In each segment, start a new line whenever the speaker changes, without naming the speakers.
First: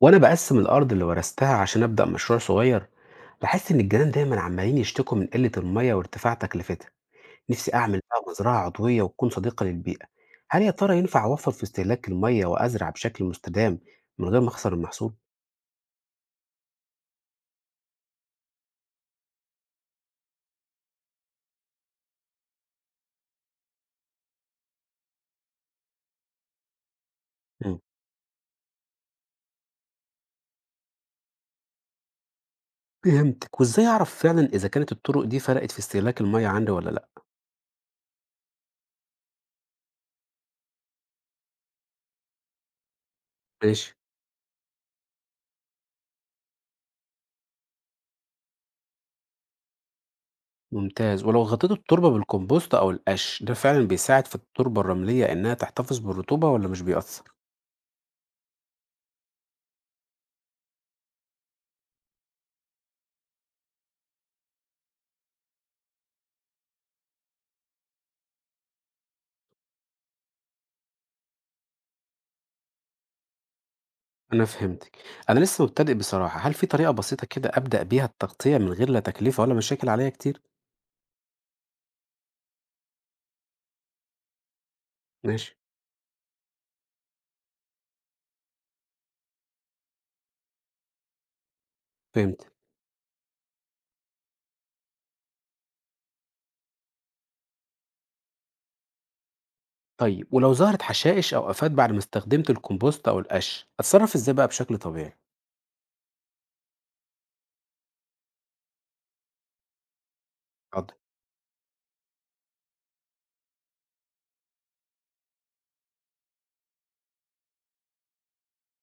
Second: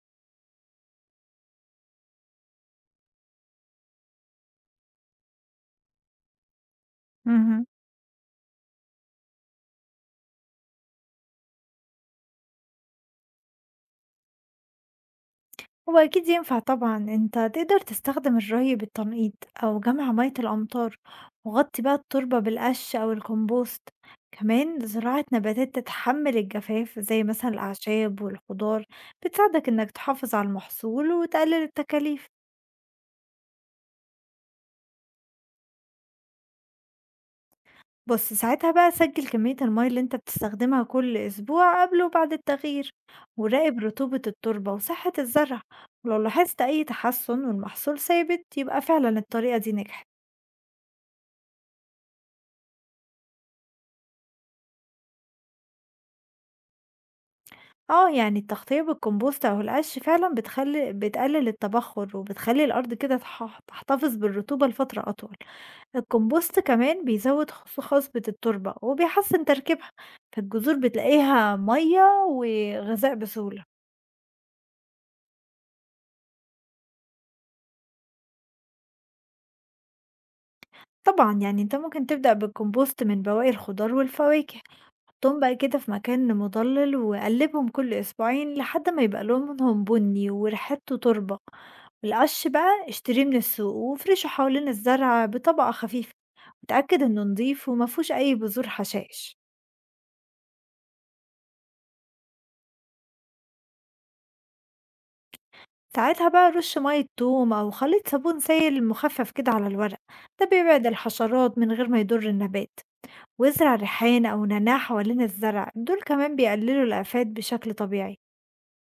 وانا بقسم الارض اللي ورثتها عشان ابدا مشروع صغير. بحس ان الجيران دايما عمالين يشتكوا من قله الميه وارتفاع تكلفتها.
اهم.
نفسي اعمل بقى مزرعه عضويه وتكون صديقه للبيئه. هل يا ترى ينفع اوفر في استهلاك الميه وازرع بشكل مستدام من غير ما اخسر المحصول؟
هو أكيد ينفع طبعًا، أنت تقدر تستخدم الري بالتنقيط أو جمع مَيّة الأمطار، وغطّي بقى التربة بالقش أو الكومبوست، كمان زراعة نباتات تتحمل الجفاف زي مثلًا
مم.
الأعشاب والخضار بتساعدك إنك تحافظ على المحصول وتقلل التكاليف،
فهمتك، وازاي اعرف فعلا اذا كانت الطرق دي فرقت في استهلاك الميه عندي ولا لا؟
بُص ساعتها بقى سجّل كمية المَيّة اللي أنت بتستخدمها كل أسبوع قبل وبعد التغيير، وراقب
ماشي.
رطوبة التربة وصحة الزرع، ولو لاحظت أي تحسن والمحصول ثابت يبقى فعلًا الطريقة دي نجحت.
ممتاز، ولو غطيت التربه بالكمبوست او القش ده فعلا بيساعد في التربه الرمليه انها تحتفظ بالرطوبه ولا مش بيأثر؟
آه، يعني التغطية بالكمبوست أو القش فعلًا بتقلل التبخّر، وبتخلّي الأرض كده تحتفظ بالرطوبة لفترة أطول، الكمبوست كمان بيزوّد خصبة التربة وبيحسّن تركيبها، فالجذور بتلاقيها مَيّة وغذاء بسهولة.
أنا فهمتِك. أنا لسه مبتدئ بصراحة، هل في طريقة بسيطة كده أبدأ بيها التغطية من غير لا تكلفة ولا مشاكل عليّا كتير؟
طبعًا يعني أنت ممكن تبدأ بالكمبوست من بواقي الخضار والفواكه. حطهم
ماشي،
بقى كده في مكان مضلل وقلبهم كل أسبوعين لحد ما يبقى لونهم بني وريحته تربة. القش
فهمتِك.
بقى اشتريه من السوق وافرشه حوالين الزرع بطبقة خفيفة. اتأكد انه نضيف ومفهوش أي بذور حشائش.
طيب ولو ظهرت حشائش أو آفات بعد ما استخدمت الكومبوست أو القش، أتصرف إزاي بقى بشكل طبيعي؟
ساعتها بقى رش مية توم أو خليط صابون سائل مخفف كده على الورق، ده بيبعد
حاضر،
الحشرات من غير ما يضر النبات. وازرع ريحان أو نعناع حوالين الزرع دول كمان بيقللوا الآفات بشكل طبيعي.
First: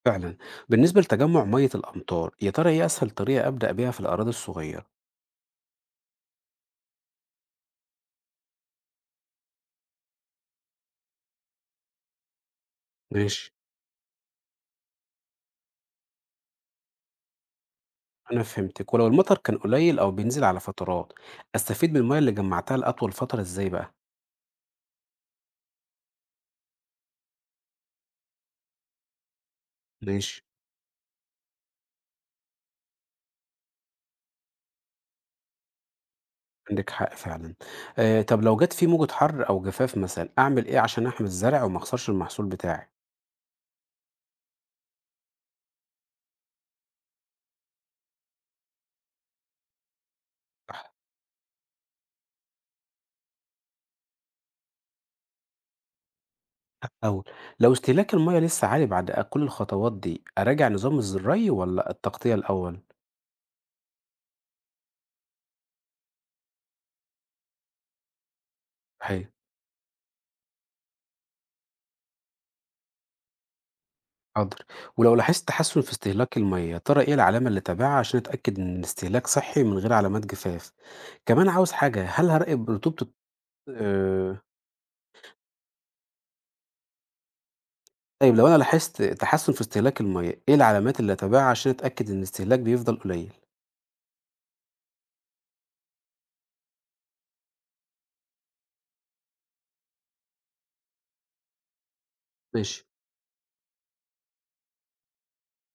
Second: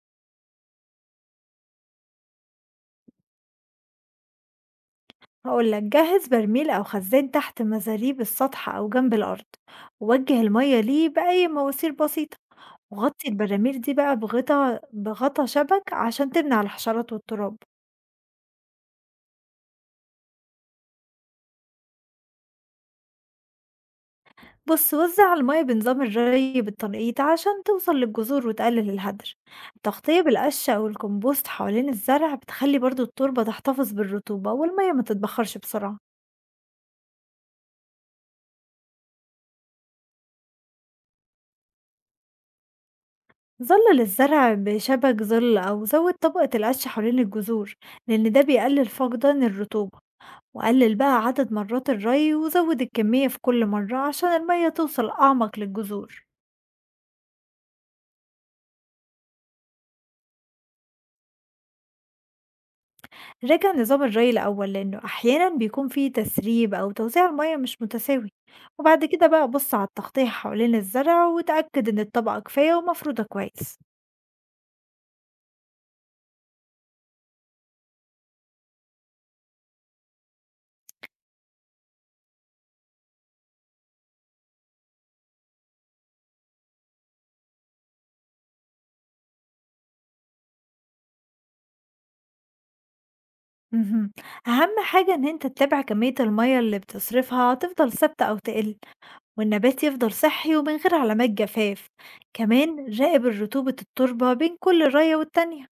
فعلًا. بالنسبة لتجمُّع مَيّة الأمطار، يا ترى إيه أسهل طريقة أبدأ بيها في الأراضي الصغيرة؟
هقول لك جهز برميل أو خزان تحت مزاريب السطح أو جنب الأرض، ووجه المية ليه بأي مواسير بسيطة، وغطي
ماشي،
البراميل دي بقى بغطا شبك عشان تمنع الحشرات والتراب.
أنا فهمتِك. ولو المطر كان قليل أو بينزل على فترات، أستفيد من المَيّة اللي جمّعتها لأطول فترة إزاي بقى؟
بص وزع المية بنظام الري بالتنقيط عشان توصل للجذور وتقلل الهدر. التغطية
ماشي.
بالقش أو الكمبوست حوالين الزرع بتخلي برضو التربة تحتفظ بالرطوبة والمية ما تتبخرش بسرعة.
عندِك حق فعلًا. طب لو جات في موجة حَر أو جفاف مثلًا، أعمل إيه عشان أحمي الزرع وما أخسرش المحصول بتاعي؟
ظلل الزرع بشبك ظل أو زود طبقة القش حوالين الجذور، لأن ده بيقلل فقدان الرطوبة، وقلل بقى عدد مرات الري وزود الكمية في كل مرة عشان المية توصل أعمق للجذور.
أو لو استهلاك المَيّة لسه عالي بعد كل الخطوات دي، أراجع نظام الري والّا التغطية الأول؟
راجع نظام الري الأول لأنه أحيانا بيكون فيه تسريب أو توزيع المية مش متساوي، وبعد كده
صحيح،
بقى بص على التغطية حوالين الزرع وتأكد إن الطبقة كفاية ومفروضة كويس.
حاضر. ولو لاحظت تحسُّن في استهلاك المَيّة، يا ترى إيه العلامة اللي أتابعها عشان أتأكد إن الاستهلاك صحّي من غير علامات جفاف؟ كمان عاوز حاجة، هل هاراقب رطوبة الت آآ طيب لو أنا لاحظت تحسُّن في استهلاك المَيّة، إيه العلامات اللي أتابعها عشان أتأكد إن الاستهلاك بيفضل قليل؟
مهم. أهم حاجة إن أنت تتابع كمية المية اللي بتصرفها تفضل ثابتة أو تقل، والنبات يفضل صحي ومن غير علامات جفاف،
ماشي.
كمان راقب رطوبة التربة بين كل راية والتانية.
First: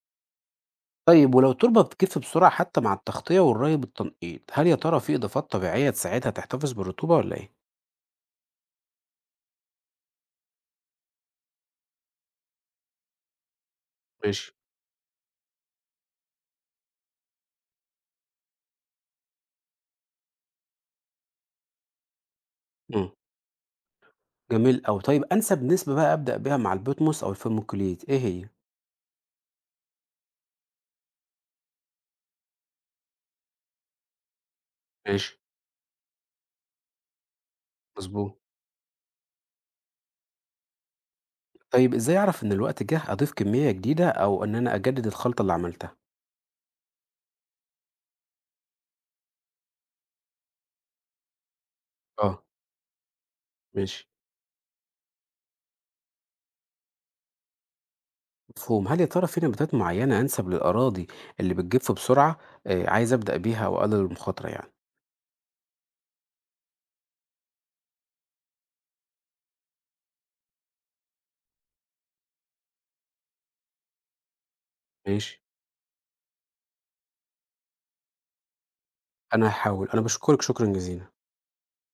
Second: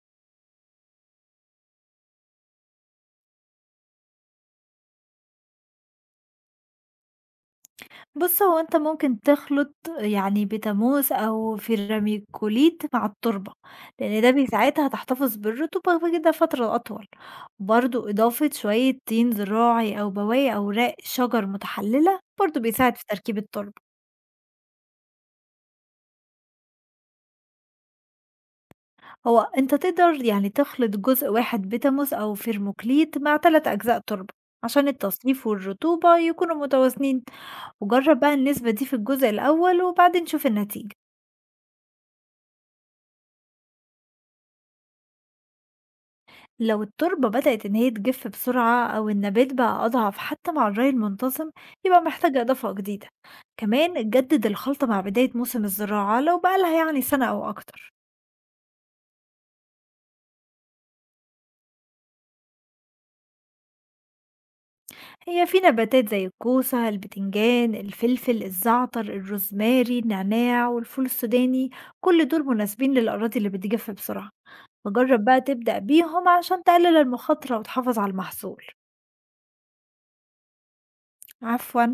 طيب ولو التربة بتجف بسرعة حتى مع التغطية والري بالتنقيط هل يا ترى في إضافات طبيعية تساعدها تحتفظ بالرطوبة ولا إيه؟
بص هو انت ممكن تخلط يعني بتاموس او فيراميكوليت مع التربة، لان ده
ماشي.
بيساعدها تحتفظ بالرطوبة كده فترة اطول، وبرضو اضافة شوية طين زراعي او بواقي اوراق شجر متحللة برضو بيساعد في
مم.
تركيب التربة.
جميل أوي، طيب أنسب نسبة بقى أبدأ بيها مع البوتموس أو الفيرموكوليت إيه هي؟
هو أنت تقدر يعني تخلط جزء 1 بتاموس أو فيرموكليت مع 3 أجزاء تربة عشان
ماشي.
التصنيف والرطوبة يكونوا متوازنين، وجرب بقى
مظبوط.
النسبة دي في الجزء الأول وبعدين شوف النتيجة.
طيب إزاي أعرف إن الوقت جه أضيف كمية جديدة أو إن أنا أجدد الخلطة اللي عملتها؟
لو التربة بدأت إن هي تجف بسرعة أو النبات بقى أضعف حتى مع الري المنتظم، يبقى محتاجة
اه.
إضافة جديدة.
ماشي.
كمان جدد الخلطة مع بداية موسم الزراعة لو بقالها يعني سنة أو أكتر.
مفهوم. هل يا ترى في نباتات معينة أنسب للأراضي اللي بتجف بسرعة، آه، عايز أبدأ بيها وأقلل المخاطرة يعني؟
هي في نباتات زي الكوسة البتنجان الفلفل الزعتر الروزماري النعناع والفول السوداني، كل دول مناسبين للأراضي اللي بتجف بسرعة، فجرب
ماشي.
بقى تبدأ بيهم عشان تقلل المخاطرة وتحافظ على المحصول.
أنا هحاول. أنا بشكرك شكرا جزيلا.
عفوا.